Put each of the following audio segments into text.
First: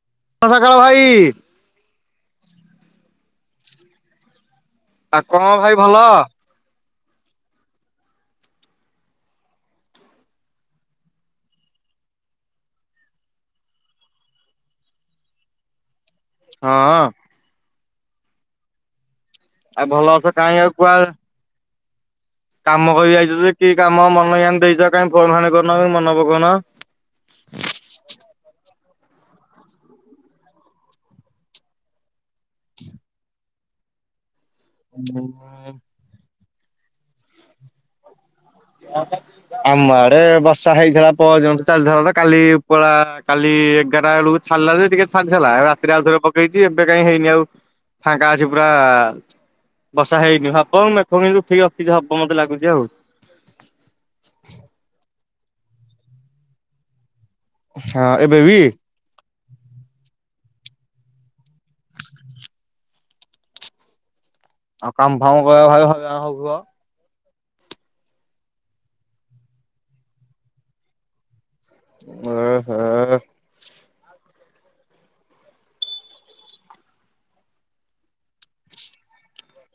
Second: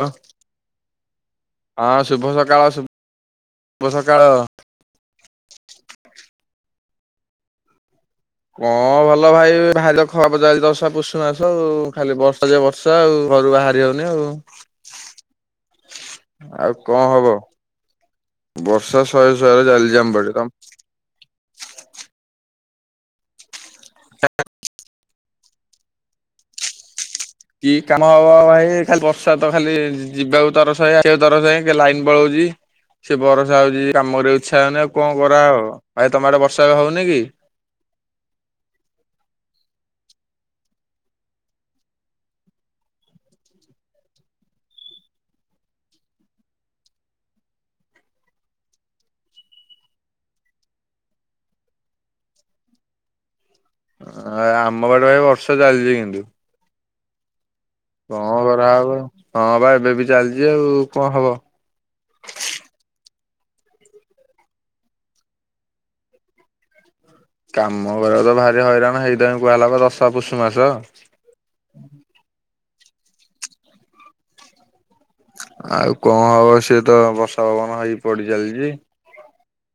ହ ଶୁଭ ସକାଳ ଭାଇ। ହଁ ଶୁଭ ସକାଳ ଶୁଭ ସକାଳ। ଆ କଣ ଭାଇ ଭଲ? କଣ ଭଲ ଭାଇ ଭାରି ଖଆ ପଚାର ଦଶା ପୁଷ ମାସ ଆଉ ଖାଲି ବର୍ଷା ଜେ ବର୍ଷା ବର୍ଷା ଆଉ ଘରୁ ବାହାରି ଯଉନି ଆଉ, ହଁ ଆଉ କଣ ହବ। ବର୍ଷା ଶହେ ଶହେରେ ଚାଲିଛି ଆମ ପାଖରେ ତମ କୁ କାମ କରି ଆଇଛ ଯେ କି କାମ ମନଜ୍ଞାନ ଦେଇଛ କାଇଁ ଫୋନ ଫାନ କରିନକି ମନେ ପକେଉନ? କି କାମ ହବ ଭାଇ ଖାଲି ବର୍ଷା ତ ଖାଲି ଯିବାକୁ ତରସ ହେ ଆସିବାକୁ ତରସ ଲାଇନ ପଳଉଛି। ସେ ବର୍ଷା ହଉଛି କାମ କରିବାକୁ ଇଚ୍ଛା ହଉନି ଆଉ କଣ କରାହବ ଭାଇ ତମଆଡେ ବର୍ଷା ହଉନି କି? ଆ ଆମ ଆଡେ ବର୍ଷା ହେଇଥିଲା ପଅରଦିନଠୁ ଚାଲିଥିଲାତ କାଲି ଉପଳା କାଲି ଏଗାରଟା ବେଳକୁ ଛାଡିଲା ଯେ ଟିକେ ଛାଡ଼ିଥେଲା ଏ ରାତିରେ ଆଉଥରେ ପକେଇଛି ଏବେ କାଇଁ ହେଇନି ଆଉ। ଫାଙ୍କାଅଛି ପୁରା ବର୍ଷା ହେଇନି ହବ ମେଘ ହେମିତି ଉଠେଇକି ରଖିଛି ହବ ମତେ ଲାଗୁଛି ଆଉ। ଆମ ଇଆଡେ ଭାଇ ବର୍ଷା ଚାଲିଛି କିନ୍ତୁ। ହଁ କଣ ଏବେ ବି? କରାହେବ ହଁ ବା ଏବେ ବି ଚାଲିଛି ଆଉ କଣ ହବ। ଆଉ କାମ ଫାମ ପାଇଁ ଭାଇ ହଇରାଣ ହଉଥିବ। କାମ କରିବା ତ ଭାରି ହଇରାଣ ହେଇ ଟାଇମ୍ କୁହା ହେଲା ଦଶା ପୁଷୁ ମାସ। ଏହେ। ଆଉ କଣ ହବ ସିଏ ତ ବର୍ଷା ପବନ ହେଇକି ପଡିଚାଲିଛି।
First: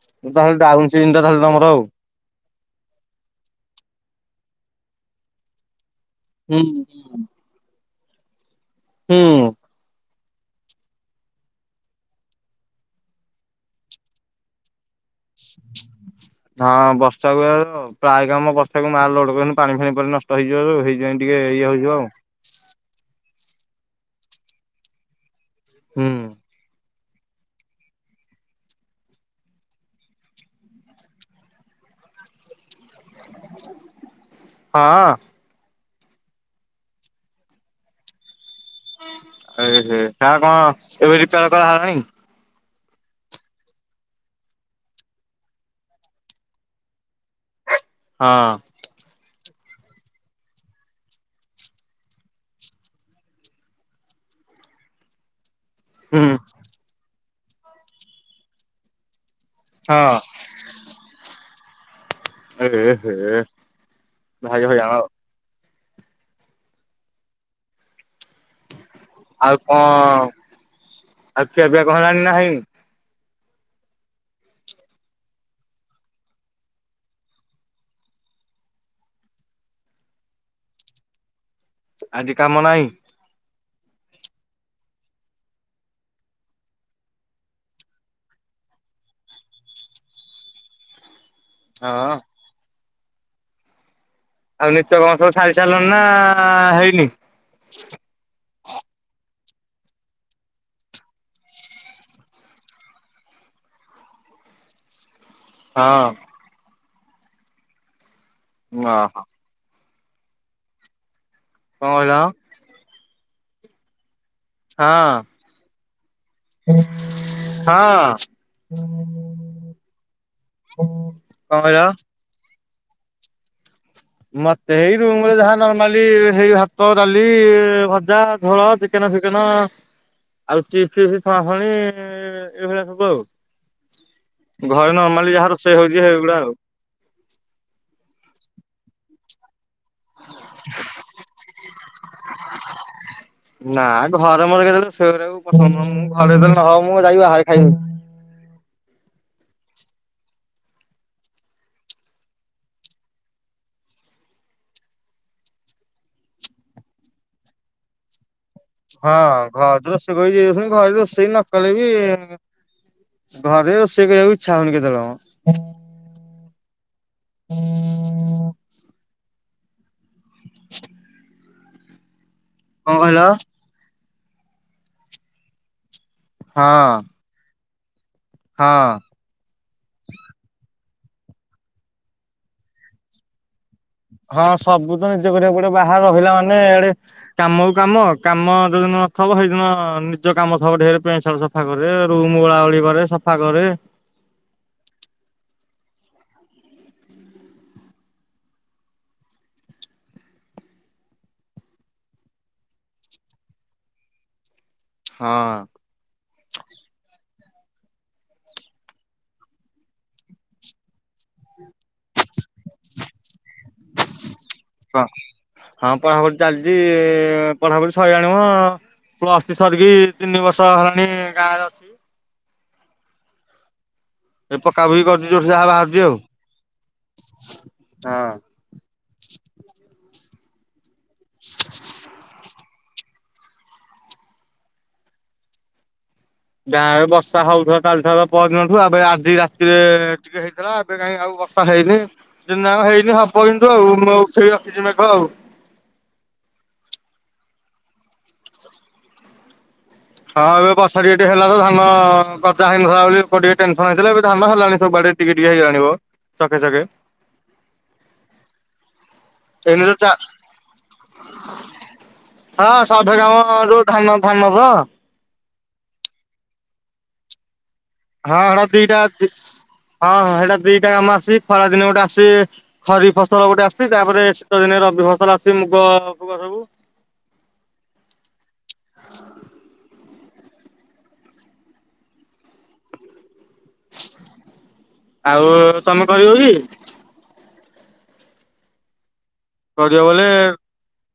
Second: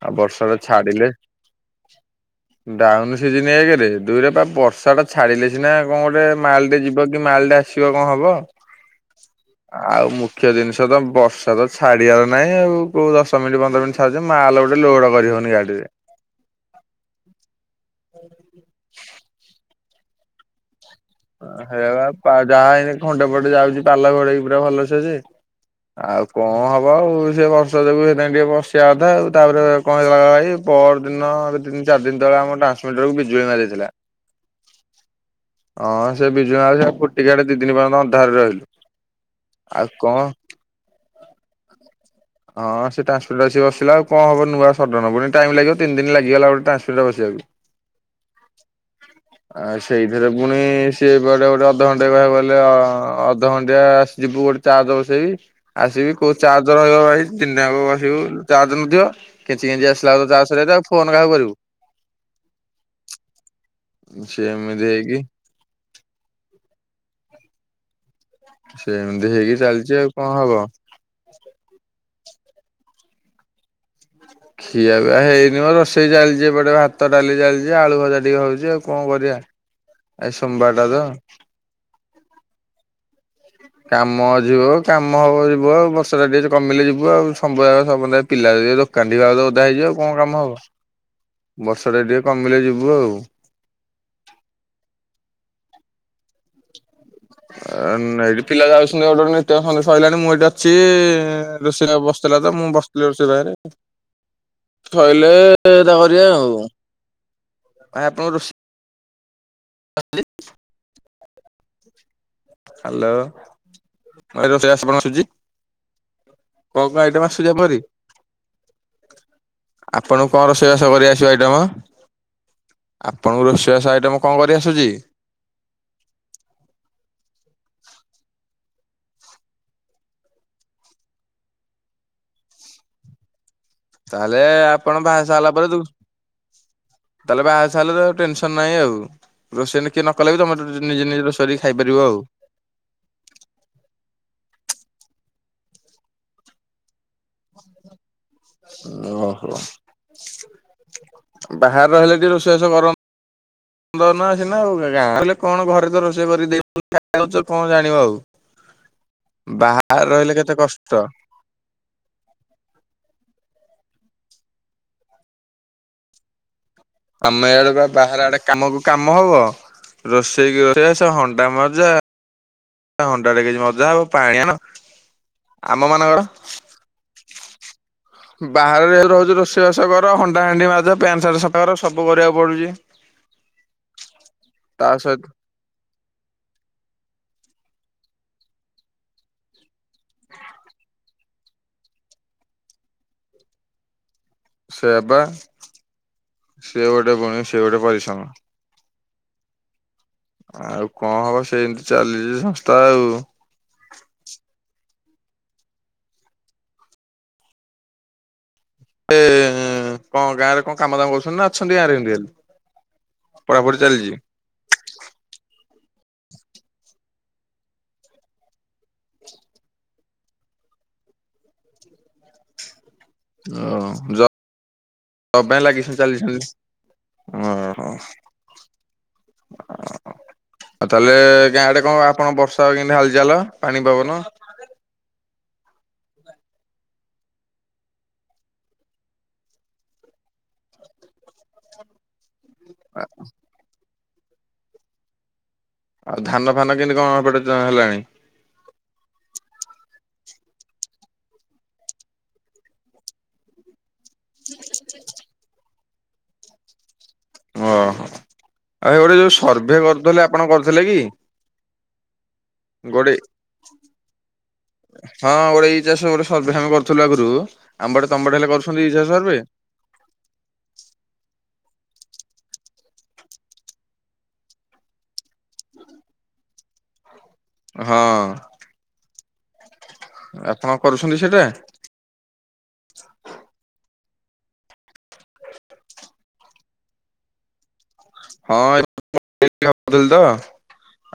ଆଉ ତାହେଲେ ବର୍ଷାଟା ଡାଉନ ସିଜିନ ଛାଡିଲେ ଟା ତାହେଲେ ତମର ଆଉ ଡାଉନ ସିଜିନ ଏକରେ ଦୁଇରେ ପା ବର୍ଷା ଟା ଛାଡିଲେ ସିନା କଣ ଗୋଟେ ହୁଁ। ମାଲ୍ ଟେ ଯିବ କି ମାଲ୍ ଟେ ଆସିବ କଣ ହବ। ହୁଁ ଆଉ ମୁଖ୍ୟ ଜିନିଷ ତ ବର୍ଷା ତ ଛାଡିବାର ନାହିଁ ଆଉ କୋଉ ଦଶ ମିନିଟ ପନ୍ଦର ମିନିଟ୍ ଛା- ମାଲ ଗୋଟେ ଲୋଡ଼ ହଁ ବର୍ଷାକୁ ପ୍ରାୟ କାମ ବର୍ଷାକୁ ମାଲ ଲୋଡ କରିନୁ ପାଣି ଫାଣି ପଡି ନଷ୍ଟ। [unintelligible] ହେଇ ହେ ବା ଯାହା ହେଇନି ଖଣ୍ଡେ ପଟେ ଯାଉଛି ପାଲ ଘୋଡେଇକି ପୁରା ଭଲସେ ଯେ। ହୁଁ। ଆଉ କଣ ହବ ଆଉ ସେ ବ ର୍ଷା ଯୋଗୁ ସେଥିପାଇଁ ଟିକେ ବସିବା କଥା ଆଉ ତାପରେ କଣ ହେଇଥିଲା କହିଲ ଭାଇ ପର ଦିନ ତିନି ଚାରି ଦିନ ତଳେ ଆମ ଟ୍ରାନ୍ [unintelligible] ବିଜୁଳି ମାରିଦେଇଥିଲା। ହଁ ହଁ ସେ ବିଜୁଳ ମାରିକି ଫୁଟିକି ଇଆଡେ ଦି ଦିନ ପର୍ଯ୍ୟନ୍ତ ଅନ୍ଧାରେ ରହିଲୁ। ଏ ହେ ସାର୍ କଣ ଏବେ ରିପେୟାର କରାହେଲାଣି। ହଁ ସେ ଟାନ୍ସ୍ ମିଟର୍ ଆସି ବସିଲା ଆଉ କଣ ହବ ନୂଆ ସଡନ ପୁଣି ଟାଇମ୍ ଲାଗିବ ତିନ୍ ଦିନ୍ ଲାଗିଗଲା ଗୋଟେ ଟ୍ରାନ୍ସମିଟର୍ ବସିବାକୁ। ହଁ ଆଉ ସେଇଥିରେ ପୁଣି ସିଏ କୁଆଡେ ଗୋଟେ ଅଧଘଣ୍ଟା କହିବାକୁ ଗଲେ ଅଧଘଣ୍ଟିଆ ଯିବୁଗୋଟେ। ଚାର୍ଜ ବସେଇବି। ଆଜି ବି ହୁଁ କୋଉ ଚାର୍ଜ ରହିବ ଭାଇ ଦିନଯାଙ୍କ ବସିବୁ ଚାର୍ଜ ନଥିବ କେଞ୍ଚି କେଞ୍ଚି ଆସିଲା ବେଳକୁ ହଁ ଚା [unintelligible] ଆଉ ଫୋନ୍ କାହାକୁ କରିବୁ। ଏହେ ହେ। ଭାରି ହଇରାଣ ସେମିତି ଆଉ ହେଇକି। ସେମତି ହେଇକି ଚାଲିଛି ଆଉ କଣ ହବ। ଆଉ ଖିଆପିଆ କଣ ହେଲାଣି ନା ହେଇନି। ଖିଆ ପିଆ‌ ହେଇନି ମୋ ରୋଷେଇ ଚାଲିଛି ଏପଟେ ଭାତ ଡାଲି ଚାଲିଛି ଆଳୁ ଭଜା ଟିକେ ହଉଛି ଆଉ କଣ କରିବା। ଆଜି ସୋମବାରଟା ତ। ଆଜି କାମ ନାହିଁ? କାମ ଅଛି ମ କାମ ହବ ଯିବ ବର୍ଷଟା ଟିକେ କମିଲେ ଯିବୁ ଆଉ। [unintelligible] କାନ୍ଦିବା ବ ତ ଓଦା ହେଇଯିବ ଆଉ କଣ କାମ ହବ ବର୍ଷାଟା ହଁ ଟିକେ କମିଲେ ଯିବୁ ଆଉ। ଆଉ ନିଦ କଣ ସବୁ ଛାଡ଼ି ସାରିଲଣି ନା ହେଇନି। ଏ ନାଇଁ ପିଲା ଯାଉଛନ୍ତି ଗୋଟେ ଗୋଟେ ନିତ୍ୟ କର୍ମ ସରିଲାଣି ମୁଁ ଏଇଠି ଅଛି ରୋଷେଇଆ ବସିଥିଲା ତ ମୁଁ ବସିଥିଲି ରୋଷେଇ କରିବାପାଇଁ। ଶୋଇଲେ ତା ହଁ। କରିବା ଆଉ କହି ଆପଣଙ୍କ ରୋଷେଇ ହଁ, ହଁ, [unintelligible] କଣ କହିଲ? ହ୍ୟାଲୋ, ଭାଇ ରୋଷେଇବାସ ହଁ। କଣ ଆସୁଛି? କଣ କଣ ଆଇଟମ ଆସୁଛି ହଁ କରି? କଣ ଆପଣଙ୍କୁ କଣ ରୋଷେଇବାସ କରି ଆସିବ ଆଇଟମ୍? କହିଲ? ଆପଣଙ୍କୁ ରୋଷେଇବାସ ଆଇଟମ୍ ମୋତେ ହେଇ ରୁମ୍ ରେ ଯାହା ନର୍ମାଲି ସେଇ ଭାତ, ଡାଲି, ଭଜା, ଝୋଳ ଚିକେନ ଫିକେନ ଆଉ ଚିପ୍ସ ଛଣାଛଣି ଏଇଭଳିଆ ସବୁ ଆଉ। ତାହେଲେ ଆପଣ ଘରେ ବାହାସାହା ନର୍ମାଲି ହେଲା ଯାହା ପରେ ଦୁ ରୋଷେଇ ହଉଛି ହେଇ ଗୁଡା ଆଉ। ତାହେଲେ ବାହାସାହା ହେଲେ ତ ଟେନସନ ନାହିଁ ଆଉ ରୋଷେଇ ସିଏ ନ କଲେ ବି ତମେ ନିଜେ ନିଜେ ରୋଷେଇରେ ଖାଇପାରିବ ଆଉ। ନା ଘରେ ମୋର କେତେବେଳେ ଶ ପସନ୍ଦ ମୁଁ ଘରେ ନ ହବ ମୁଁ ଯାଇ ବାହରେ ଖାଇବି। ଓହୋ ବାହାରେ ରହିଲେ ଟିକେ ରୋଷେଇବାସ କରନ୍ତ। ଦ ନା ଆସି ନା ଆଉ ଗାଁ କଲେ କଣ ଘରେ ତ ରୋଷେଇ କରିଦଉଛ କଣ ଜାଣିବ ଆଉ। ହଁ ଘା ବାହାରେ ଦଷ ରହିଲେ ଯ କେତେ ଘାଦ କଷ୍ଟ। ରୋଷେଇ ନକଲେ ବି ଘରେ ରୋଷେଇ କରିବାକୁ ଇଚ୍ଛା ହଉନି କେତେବେଳେ ଆମେ ଇଆଡ଼େ ବାହାରେ ଆଡେ କାମକୁ କାମ ହବ ରୋଷେଇକି ରୋଷେଇ ସବୁ ହଣ୍ଡା ମଜା। କଣ କହିଲ ହଣ୍ଡା ଡେକ୍ଚି ମଜା ହବ ପାଣି ଆଣିବାର ଆମ ମାନଙ୍କର ହଁ। ହଁ। ବାହାରେ [unintelligible] ରୋଷେଇବାସ କର, ହଣ୍ଡା ହଣ୍ଡି ମାଜ ପ୍ୟାଣ୍ଟ ସାର୍ଟ ସଫାକର ସବୁ କରିବାକୁ ପଡୁଚି। ହଁ ସବୁ ତ ସହିତ ନିଜେ କରିବାକୁ ପଡିବ, ବାହାରେ ରହିଲା ମାନେ ଆଡେ। କାମକୁ କାମ-କାମ ଯୋଉଦିନ ନଥବ, ସେଇଦିନ ନିଜ କାମ ଥିବ ଢେର ପେଣ୍ଟ ସାର୍ଟ ସଫା। ସଫା କରେ ରୁମ୍ ଓଳା ଓଳି କରେ ସଫା କରେ। ସେୟାବା ସେ ଗୋଟେ ପୁଣି ସେ ଗୋଟେ ପରିଶ୍ରମ। ଆଉ କଣ ହବ ସେମ୍ତି ଚାଲିଚି ସଂସ୍ଥା ଆଉ। ହଁ। ଏ କଣ ଗାଁ ରେ କଣ କାମ ଦାମ କରୁଛନ୍ତି ନା ଅଛନ୍ତି ଗାଁରେ ଏମିତି ଖାଲି? ପଢାପଢି ଚାଲିଚି? ହଁ ପଢାପଢି ଚାଲିଚି, ପଢାପଢି ସଇଲାଣି ମ। ପ୍ଲସ୍ ଥ୍ରି ସରିକି ତିନି ବର୍ଷ ହେଲାଣି ଗାଁରେ ଅଛି। [unintelligible] ଜ ବ୍ ପାଇଁ ଏ ପକାପକି କରୁଛି ଯୋଉଠି ଯାହା [unintelligible] ବାହାରୁଛି ଆଉ। ହଁ। ଆଉ ତାହେଲେ ଗାଁ ଆଡେ କଣ ଆପଣ ବର୍ଷ ର୍ଷାର କେନ୍ତି ହାଲ୍ ଚାଲ ପାଣି ପବନ? ଗାଁରେ ବର୍ଷା ହଉଥେଲା କାଲିଠାରୁ ପଅର ଦିନଠୁ ଫେରେ ଆଜି ରାତିରେ ଟିକେ ହେଇଥେଲା। ଏବେ କାଇଁ ଆଉ ବର୍ଷା ହେଇନି, ଦିନଯାକ ହେଇନି ହବ କିନ୍ତୁ ଆଉ ମୁଁ ଉଠେଇ ରଖିଛି ମେଘ ଆଉ। ଆଉ ଧାନ ଫାନ କେନ୍ତି କଣ ଏପଟେ ହେଲାଣି? ହଁ ଏବେ ବର୍ଷା ଟିକେ-ଟିକେ ହେଲା ତ ଧାନ ଗଜା ହେଇନଥିଲା ବୋଲି [unintelligible] ଟେନ୍ସନ୍ ହେଇଥିଲେ ଏବେ ଧାନ ହେଲାଣି ସବୁଆଡେ ଟିକେ-ଟିକେ ହେଇଗଲାଣି ବ ଚକେ-ଚକେ। ଓହୋ ଆଉ ଗୋଟେ ଯୋଉ ସର୍ଭେ ଏଇନେ ଯୋଉ ଚା କରୁଥିଲେ ଆପଣ କରିଥିଲେ କି? ହଁ ଗୋଟେ ସର୍ଭେ କାମ ଯୋଉ ଧାନ ଧାନର? ହଁ ଗୋଟେ ଏଇ ଚାଷ ଗୋଟେ ସର୍ଭେ ଆମେ କରୁଥିଲୁ ଆଗରୁ [unintelligible] ତମ ଆଡେ ହେଲେ କରୁଚନ୍ତି ଏଇ ଚାଷ ସର୍ଭେ? ହଁ-ହଁ ହେଇଟା ଦିଟା ଆମ ଆସଛି ଖରା ଦିନେ ଗୋଟେ ଆସଛି ଖରିଫ୍ ଫସଲ ଗୋଟେ ଆସୁଛି, ତାପରେ ଶୀତଦିନେ ରବି ଫସଲ ଆସଛି ମୁଗ ଫୁଗ ସବୁ। ହଁ। ହ। ଆପଣ କରୁଛନ୍ତି ସେଇଟା? ଆଉ ତମେ କରିବ କି? ହଁ। କିରିବ କରିଦେଲି ତ ବୋଲେ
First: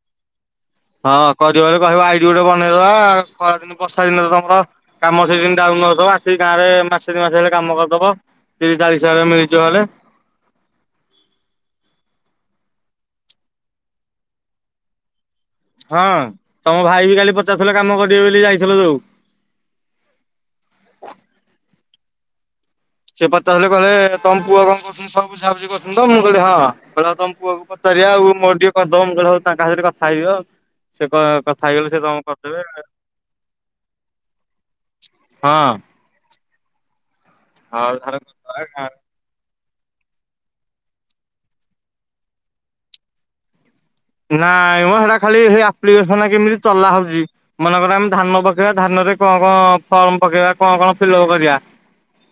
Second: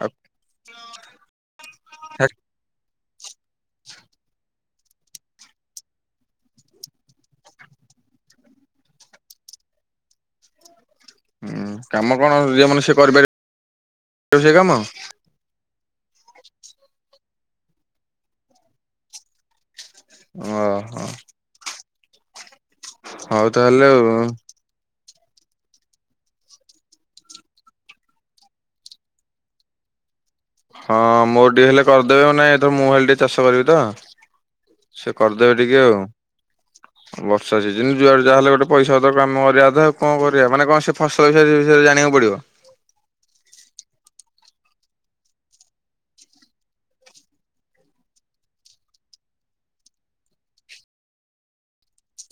ଆଉ ହଁ କରିବ ବୋଲି କହିବ ଆଇଡି ହେକ୍ ଗୋଟେ ବନେଇଦବା, ଖରାଦିନ ବର୍ଷା ଦିନରେ ତମର କାମ ସିଜିନ୍ ଡାଉନ୍ [unintelligible] ଆସିକି ଗାଁରେ ମାସେ ଦି ମାସେ ହେଲେ କାମ କରିଦବ। ତିରିଶ୍ ଚରିଶ୍ ହଜାରେ ମିଳିଯିବ ହେଲେ। ହୁଁ କାମ କଣ ଯିଏ ମନ ସିଏ କରିପାରିବ ସେ କାମ? ହଁ ତମ ଭାଇ ବି କାଲି ପଚାରୁଥିଲେ କାମ କରିବେ ବୋଲି ଯାଇଥିଲ ଯୋଉ। ଓହୋ। ସେ ହଉ ପଚାରୁଥିଲେ ତାହେଲେ ଆଉ କହିଲେ ତମ ପୁଅ କଣ କ [unintelligible] ସବୁ ବୁଝାବୁଝି କରୁଛନ୍ତି ତ ମୁଁ କହିଲି ହଁ କହିଲେ ହଁ ତମ ପୁଅକୁ ପଚାରିଆ ଆଉ ମୋର ଟିକେ କରିଦବ, ମୁଁ କହିଲି ହଉ ତାଙ୍କ [unintelligible] କ ଥା ହେଇଯିବ ଆଉ। ହଁ ମୋର ଟିକେ ହେଲେ କରିଦେବେ, ନାଇଁ [unintelligible] ମୁଁ ହେଲେ ଟିକେ ଚାଷ କରିବି ତ। ସେ କରିଦେବେ ଟିକେ ଆଉ, ବର୍ଷା ସିଜିନ୍ ଧାର ଯୁଆଡୁ ଯାହେଲେ ଗୋଟେ କରିଦବା। ପଇସା [unintelligible] କାମ କରିଆ କଥା ଆଉ କଣ କରିଆ, ମାନେ କଣ ସେ ଫସଲ କିଆରି ବିଷୟରେ ଜାଣିବାକୁ ପଡିବ? ନାଇଁମ ସେଟା ଖାଲି ସେଇ ଆପ୍ଲିକେସନ୍ ଟା କେମିତି ଚଲା ହଉଚି ମନେକର ଆମେ ଧାନ ପକେଇବା ଧାନରେ କଣ-କଣ ଫର୍ମ ପକେଇବା କଣ-କଣ ଫିଲପ କରିଆ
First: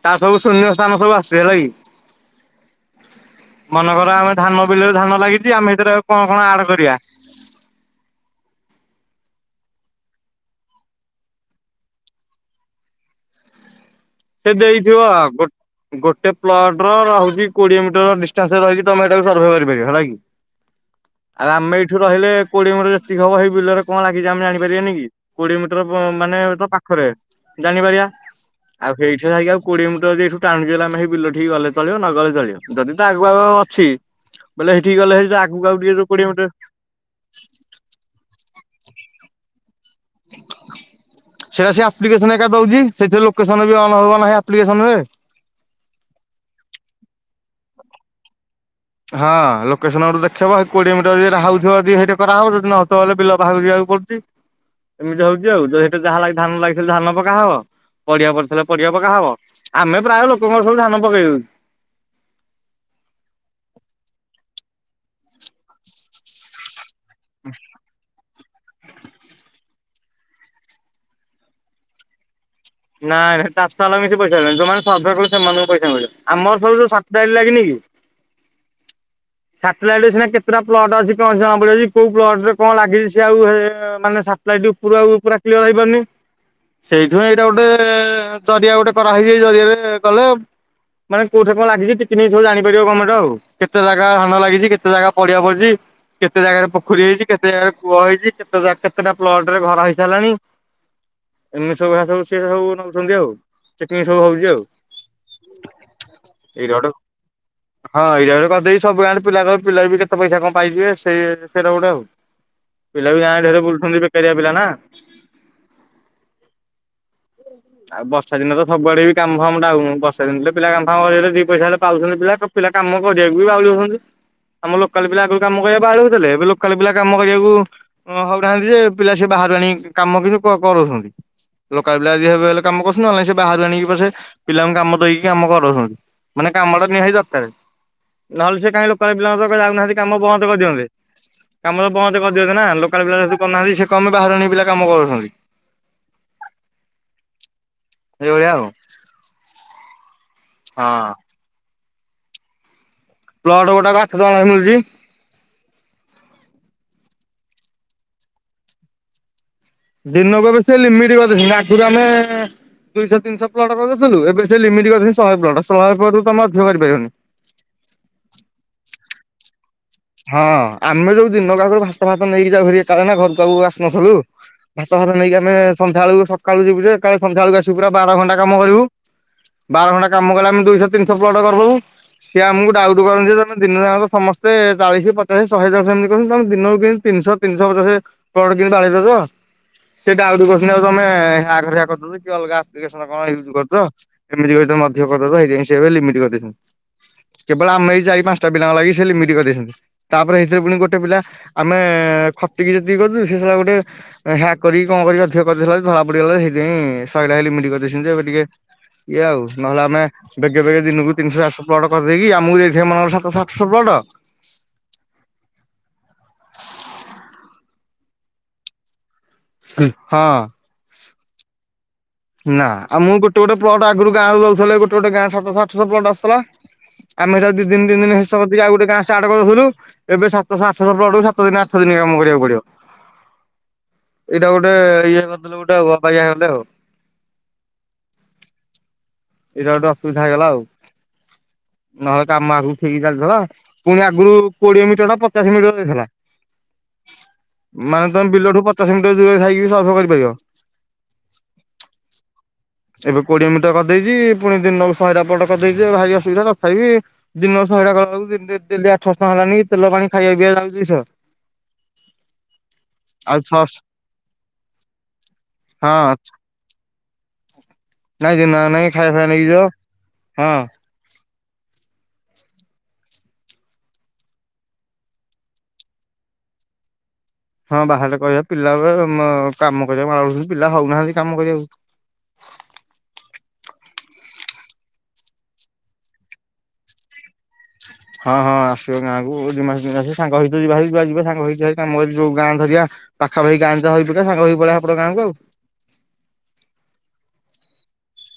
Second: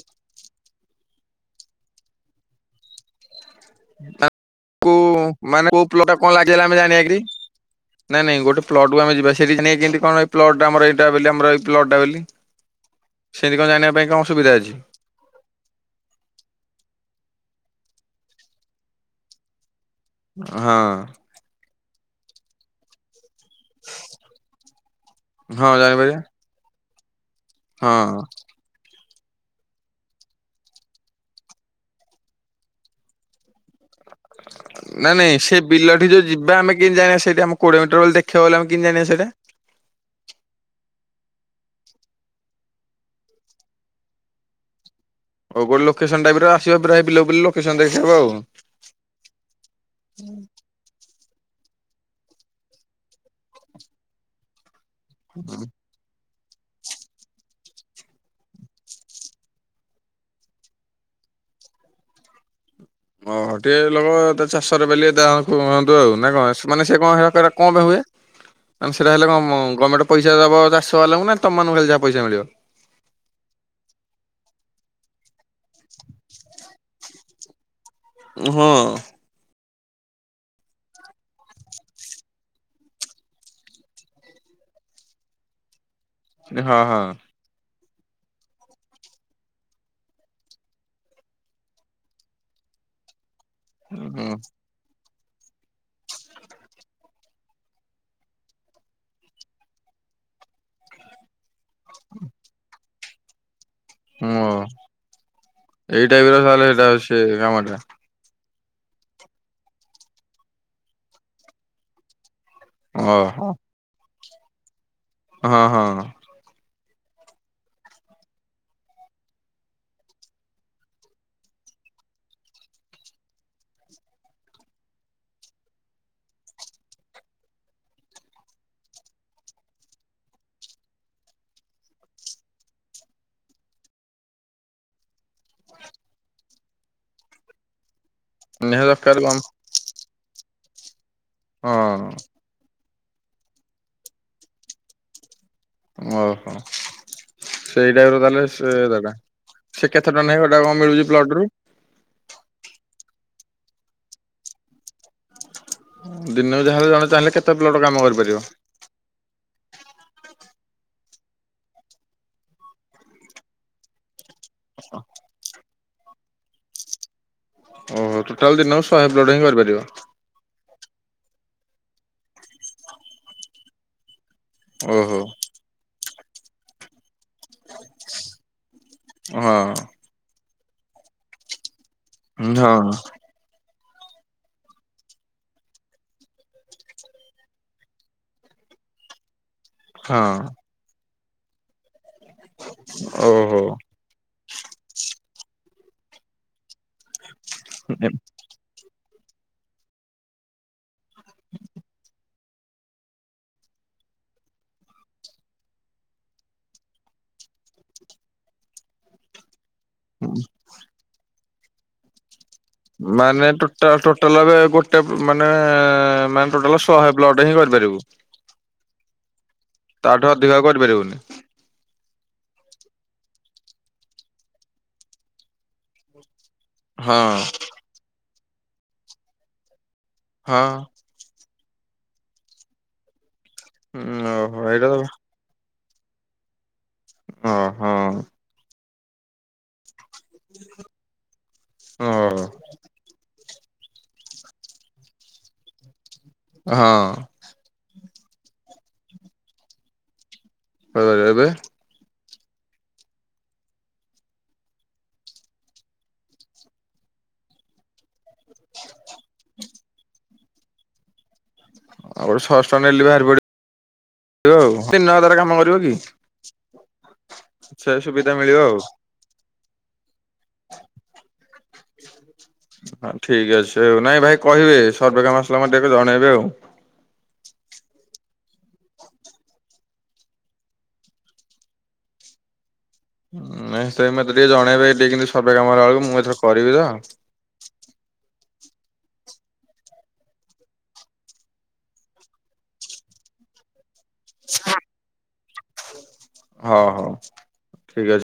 ତା ସବୁ ଶୂନ୍ୟସ୍ଥାନ ସବୁ ଆସେ ହେଲା କି। [inaudible] ମନେକର ଆମେ ଧାନ ବିଲରେ କୋଉ ଧାନ ଲାଗିଚି, ମାନେ ଆମେ କୋଉ ସେଥିରେ ପ୍ଲଟଟା କଣ-କଣ ଆଡ୍ ନାଇଁ-ନାଇଁ ଗୋଟେ ପ୍ଲଟକୁ ଆମେ ଯିବା ସେଠି ଜଣିଆ କେନ୍ତି କଣ ପ୍ଲଟ ଆମର ଏଇଟା ବୋଲି ଆମର ଏଇ ପ୍ଲଟଟା ବେଲି? ସେନ୍ତି କଣ ଜାଣିବା ପାଇଁ କଣ? ସେ ସୁବିଧା ଅଛି ଦେଇଥିବ ଗୋ ଗୋଟେ ପ୍ଲଟର ରହୁଛି କୋଡିଏ ମିଟର ଡିଷ୍ଟାନ୍ସରେ ରହିଛି ତମେ ଏଇଟାକୁ ସର୍ଭେ କରିପାରିବ ହେଲା କି? ହଁ। ଆଉ ଆମେ ଏଇଠୁ ରହିଲେ? କୋଡିଏ ମିଟର ଯେତିକ ହବ ସେଇ ବିଲରେ କଣ ଲାଗିଛି ଆମେ ଜାଣିପାରିବାନି କି କୋଡିଏ ହଁ ମିଟର ଜାଣିପାରିବା। ମାନେ ତ ପା ପାଖରେ ହଁ ଜାଣିପାରିବା। ଆଉ ସେଇଠି ଯାଇକି ଆଉ କୋଡିଏ ମିିଟର ଏଇଠି ଟାଣୁଚ଼ି ବେଲେ ଆମେ ସେଇ ବିଲଠିକି ଗଲେ ଚ଼ଳିବ ନ ଗଲେ ଚଳିବ ଯଦି ଆଗୁଆଗ ଅଛି। ବୋଲେ ସେଇଠିକି ଗଲେ ସେଇ ଆଗକୁ ଆକୁ ଟିକେ ଯୋଉ କୋଡିଏ ମିଟର କିନ୍ତି ଜାଣିଆ ସେଟା ଆମ କୋଡିଏ ମିଟର ବେଲି ଦେଖେଇବ ବେଲେ ଆମେ କିନ୍ତି ଜଣିବା ସେଟା? ସେଟା ସେ ଆପ୍ଲିକେସନ ଏକା ଦଉଛି ସେଥିରେ ଲୋକେସନ ବି ଅନ଼ ହବ ନା ଆପ୍ଲିକେସନରେ ଆଉ ଗୋଟେ ଲୋକେସନ ଟାଇପରେ ଆସିବା ଲୋକେସନ ଦେଖେଇବ ଆଉ ହଁ ଲୋକେସନ ଦେଖେଇବ କୋଡିଏ ମିଟର ଯେଟା ହଉଥିବ ସେଇଟେ କରାହବ ଯଦି ନ ହଉଥିବ ହେଲେ ବିଲ ବାହାରକୁ ଯିବାକୁ ପଡୁଛି। ଏମିତି ହଉଛି ଆଉ ଯେଠି ଯାହା ଧାନ ଲାଗିି ଥିଲେ ଧାନ ପକା ହବ ପଢଆ ପଡିଥିଲେ ପଢିବା ପକା ହବ ଆମେ ପ୍ରାୟ ଲୋକଙ୍କର ସବୁ ଧାନ ପକେଇଦଉଛୁ। ଅ ହ ଗୋଟିଏ ଲୋକ ଚାଷରେ ବଲି ତା କୁହନ୍ତୁ ନା କଣ ସେ କଣ ମାନେ ସେ କଣ ପାଇଁ ହୁଏ? ଆମ ସେଇଟା ହେଲେ କଁ ଗମେଣ୍ଟ ପଇସା ଦେବ ଚାଷ ବାଲାଙ୍କୁ ନା ତମମାନଙ୍କୁ ହେଲେ ଯାହା ପଇସା ମିିଳିବ? ନାଇଁ ଚାଷବାଲାଙ୍କୁ ବେଶୀ ପଇସା ନାହିଁ ଯୋଉମାନେ ସର୍ଭେ କରୁଛନ୍ତି ସେମାନଙ୍କୁ ପଇସା ମିଳିବ ଆମର ସବୁ ସର୍ପ୍ରାଇ ଲାଗିନି କି? ହଁ। ସାଟେଲାଇଟରେ ସିନା କେତେଟା ପ୍ଲଟ ଅଛି କଣ ପ୍ଲଟ ଅଛି କଣ ଜଣା ପଡଛି କୋଉ ପ୍ଲଟରେ କଣ ଲାଗିଛି ସ ଆଉ ମାନେ ସାଟେଲାଇଟ ଉପୁରୁ ଆଉ କ୍ଲିଅର ହେଇପାରୁନି ହଁ ସେଇଥିପାଇଁ ଏଇଟା ଗୋଟେ ଜରିଆ ଗୋଟେ କରାହେଇଯାଇ ଜରିଆରେ ଗଲେ ମାନେ କୋଉଠି କଣ ଲାଗିଛି ଟିକିନିଖି ସହ ଜାଣିପାରିବ ଗମେଣ୍ଟ ଆଉ କେତେ ଜାଗା ଧାନ ଲାଗିଛି କେତ କେତେ ଜାଗା ପଡିଆ ପଡ଼ିଛି। କେତେ ଜାଗାରେ ପୋଖରୀ ହେଇଛି କେତେ ଜାଗାରେ କୂଅ ହେଇଛି କେତେ କେତେଟା ପ୍ଲଟରେ ଘର ହେଇସାରିଲାଣି ଏମିତି ସବୁ ଘାସ ସବୁ ସିଏ ସବୁ ନଉଛନ୍ତି ଆଉ ଚେକିଂ ସବୁ ହୁଁ ହଉଛି ଆଉ ଏଇ ଟାଇପର ଏଇଟା ଗୋଟେ ତାଲେ ସେ କାମ ଟା ହଁ ଏଇଟାରେ କରିଦେଇଛି ସବୁ ଆଣିେ ପିଲା ପିଲା ବି କେତେଆଉ ପଇସା କଣ ପାଇଯିବେ ସେଇଟା ଗୋଟେ ଆଉ ପିଲା ବି ଓହୋ ଗାଁରେ ବୁଲୁଛନ୍ତି ବେକାରମରିଆ ପିଲା ନା ହଁ ହଁ। ଆଉ ବର୍ଷା ଦିନ ତ ସବୁଆଡ ବି କାମ ଫାମ ଡାଉନ ବର୍ଷା ଦିନ ପିଲା କାମ ଫାମ କରିବେ ଦି ପଇସା ହେଲେ ପାଉଛନ୍ତି ପିଲା ପିଲା କାମ କରିଆକୁ ବି ବାଉଳି ହଉଛନ୍ତି। ଆମ ଲୋକାଲ ପିଲା ଆଗ କାମ କରିବା ବାଉଳି ହଉଥିଲେ ଏବେ ଲୋକାଲ ପିଲା କାମ କରିବାକୁ ହଉନାହାନ୍ତି ଯେ ପିଲା ସେ ବାହାରୁ ଆଣି କାମ କିଛି କରାଉଛନ୍ତି ଲୋକାଲ ପିଲା ଝିଅ ଫିଅ ହେଲେ କାମ କରୁଛନ୍ତି ନହେଲେ ସେ ବାହାରୁ ଆଣିକି ପଛେ ପିଲାଙ୍କୁ କାମ ଦେଇକି କାମ କରଉଛନ୍ତି। ମାନେ କାମଟା ନିହାତି ଦରକାର। ନହେଲେ ସେ ନିହାତି କାହିଁ ଲୋକାଲ ଦରକାର ପିଲା କଣ ଯାଉନାହାନ୍ତି କାମ ବନ୍ଦ କରିଦିଅନ୍ତେ ହଁ କାମ ତ ବନ୍ଦ କର ଦିଅନ୍ତେ ନା ଲୋକାଲ ପିଲା ଯଦି କରୁନାହାନ୍ତି ସେ କଁ ପାଇଁ ବାହାରୁ ଆଣିକି ପିଲା କାମ କରଉଛନ୍ତି? ଓହୋ ସେଇଟାକୁ ତାହେଲେ ଏଇଭଳିଆ ଆଉ ସେ କଥା ସେ କେତେ ଟଙ୍କା ନ ଏଟା କଣ ମିଳୁଛି ହଁ। ପ୍ଲଟରୁ? ପ୍ଲଟ ଗୋଟା ବା ଆଠ ଟଙ୍କା ଲେଖା ମିଳୁଛି। ଦିନକୁ ଯାହାଲେ ଜଣେ ଚାହିଁଲେ କେତେ ପ୍ଲଟ କାମ କରିପାରିବ? ଦିନକୁ ଏବେ ସେ ଲିମିଟ କରିଦେଇଛନ୍ତି ଆଗରୁ ଆମେ ଦୁଇଶହ ତିନିଶହ ପ୍ଲଟ କରିଦେଇଥିଲୁ ଏବେ ସେ ଲିମିଟ କରି ଶହେ ପ୍ଲଟ ଶହେ ପ୍ଲଟରୁ ତମର ଅଧିକ ମଧ୍ୟ କରିପାରିବନି। ଓହୋ ଟୋଟାଲ ଦିନକୁ ଶହେ ପ୍ଲଟ ହିଁ କରିପାରିବ। ହଁ ଆମେ ଯୋଉ ଦିନକ ଆଗରୁ ଭାତ ଫାତ ନେଇକି ଯାଉ ଘର ପାଖକୁ ଆସିନଥାଉ। ଭାତ ଫାତ ଓହୋ ନେଇକି ଆମେ ସନ୍ଧ୍ୟାବେଳୁ ସକାଳୁ ଯିବୁ ଯେଳେ ସନ୍ଧ୍ୟାବେଳକୁ ଆସୁ ପୁରା ବାର ଘଣ୍ଟା କାମ କରିବୁ। ବାର ହଁ ଘଣ୍ଟା କାମ କଲେ ଆମେ ଦୁଇଶହ ତିନିଶହ ପ୍ଲଟ କରିଦେଲୁ ସିଏ ଆମକୁ ହଁ ଡାଉଟୁ କରନ୍ତି ତମେ ଦିନରେ ଆମର ସମସ୍ତେ। ଚାଳିଶ ପଚାଶ ଶହେ ଦଶ ଏମିତି କରୁ ତୁମେ ଦିନକୁ କେମିତି ତିନିଶ ତିିନିଶ ପଚାଶେ ବାଡେଇ ଦଉଛ। ସିଏ ହଁ ଡାଉଟୁ କରିଛନ୍ତି ଆଉ ତମେ [unintelligible] ଅଲଗା ଆପ୍ଲିକେସନ କଣ ୟୁଜ ଓହୋ। କରୁଛ। ଏମତି କହି ତମେ ଅଧିକ କରିଦବ ହେଇତି ପାଇଁ ସେ ହିସାବ ରେ ଲିମିଟ କରିଦେଇଛନ୍ତି କେବଳ ଆମ ଏଇ ଚାରି ପାଞ୍ଚ ପିଲାଙ୍କ ଲାଗି ସେ ଲିମିଟ କରି ଦେଇଛନ୍ତି। ତାପରେ ହେଇତିରେ ପୁଣି ଗୋଟେ ପିଲା ଆମେ ଖଟିକି ଯେତିକି କରଛୁ ସେ ଶଳା ଗୋଟେ ହ୍ୟାକ୍ କରି କଣ କରି ଅଧିକ କରିଦେଲା ଯେ ଧରା ପଡିଗଲା ସେଇଥିପାଇଁ ଶହେ ଲିମିଟ କରିଦେଇଛନ୍ତି, ଏବେ ଟିକେ ଏଇଆ ଆଉ ନହେଲେ ଆମେ ବେଗେ ବେଗେ ଦିନକୁ ତିନିଶହ ଚାରିଶହ ପ୍ଲଟ କରିଦେଇକି ଆମକୁ ସେଅମାନଙ୍କର ସାତଶ ମାନେ ଆଠଶ ପ୍ଲଟ। ଟୋଟାଲ ଟୋଟାଲ ଏବେ ଗୋଟେ ମାନେ ଟୋଟାଲ ଶହେ ପ୍ଲଟ ହିଁ କରିପାରିବୁ। ତାଠୁ ହଁ। ଅଧିକା ଆଉ କରିପାରିବୁନି। ନା ଆଉ ମୁଁ ଗୋଟେ ଗୋଟେ ପ୍ଲଟ ଆଗରୁ ଗାଁରୁ ଦଉଥିଲେ ଗୋଟେ ଗୋଟେ ଗାଁ ସାତଶ ଆଠଶ ପ୍ଲଟ ଆସୁଥିଲା। ହଁ ଆମେ ତାକୁ ଦି ଦିନ ତିନି ଦିନ ହିସାବରେ ଆଉ ଗୋଟେ ଗାଁ ଷ୍ଟାର୍ଟ କରଦଉଥିଲୁ ଏବେ ହଁ ସାତଶହ ଆଠଶହ ପ୍ଲଟକୁ ସାତ ଦିନ ଆଠ ଦିନ କାମ କରିବାକୁ ପଡିବ, ଏଇଟା ଓହୋ ଗୋଟେ ତ ଇଏ କରିଦେଲେ ଗୋଟେ [unintelligible] ହଁ ହଁ। ଏଇଟା ଗୋଟେ ଅସୁବିଧା ହେଇଗଲା ଆଉ ଓ ନହେଲେ କାମ ଆଗକୁ ଠିକ ଚାଲିଥିଲା ପୁଣି ଆଗରୁ କୋଡିଏ ମିଟର ଟା ପଚାଶ ମିଟର ଦେଇଥିଲା। ହଁ। ମାନେ ତମେ ବିଲ ଠୁ ପଚାଶ ମିଟର ଦୂରରେ ଥାଇକି ବି ସର୍ଭେ କରିପାରିବ। କରିପାରିବ ଏବେ ଏବେ କୋଡିଏ ମିଟର କରିଦେଇଛି ପୁଣି ଦିନକୁ ଶହେଟା ପ୍ଲଟ କରିଦେଇଛି ଭାଇ ଅସୁବିଧା ତଥାପି ଦିନକୁ ଶହେଟା କଲା ବେଳୁକୁ ଡେଲି ଆଠଶ ଟଙ୍କା ହେଲାନିକି ତେଲ ପାଣି ଖାଇବା ପିଇବା ଯାଉ ଦୁଇ ଶ। ଆଉ ଗୋଟେ ଛଅଶହଟଙ୍କା ଡେଲି ବାହାରି ଆଉ ଛଅଶହ ପଡିବ, ଆଉ ତିନ ଆଉ ତାର କାମ କରିବ କି। ହ ହଁ ନାଇଁ [unintelligible] ନାଇଁ ଖାଇବା ଫାଇବା ନେଇକି ଯିବ ହଁ। ହଁ ଠିକ ଅଛି ଆଉ ନାଇଁ ଭାଇ କହିବେ ସର୍ଭେ କାମ ଆସିଲା ମତେ ଜଣେଇବେ ଆଉ। ହଁ ବାହାରିଲେ କହିବା ପିଲା ଏ କାମ କରିବାକୁ [unintelligible] ପିଲା ହଉନାହାନ୍ତି କାମ କରିବାକୁ। ନାଇ ସେ ମତେ ଟିକେ ଜଣେଇବେ ଟିକେ କି ସର୍ଭେ କାମ ହେଲା ବେଳକୁ ମୁଁ ଏଥର କରିବି ତ। ହଁ ହଁ ଆସିବ ଗାଁକୁ ଦି ମାସ ତିନ ମାସେ ସାଙ୍ଗ ହେଇକି ଯିବାହାରି ଯୁଆଡେ ଯିବା ସାଙ୍ଗ ହେଇ କାମ କରି ଯୋଉ ଗାଁ ଧରିବା ପାଖା ପାଖି ଗାଁ ଦିଟା ଧରି ପକେଇବା ସାଙ୍ଗ ହେଇ ପଳେଇବା ହେପଟ ଗାଁକୁ ଆଉ। ଅ ହ ଠିକ ଅଛି।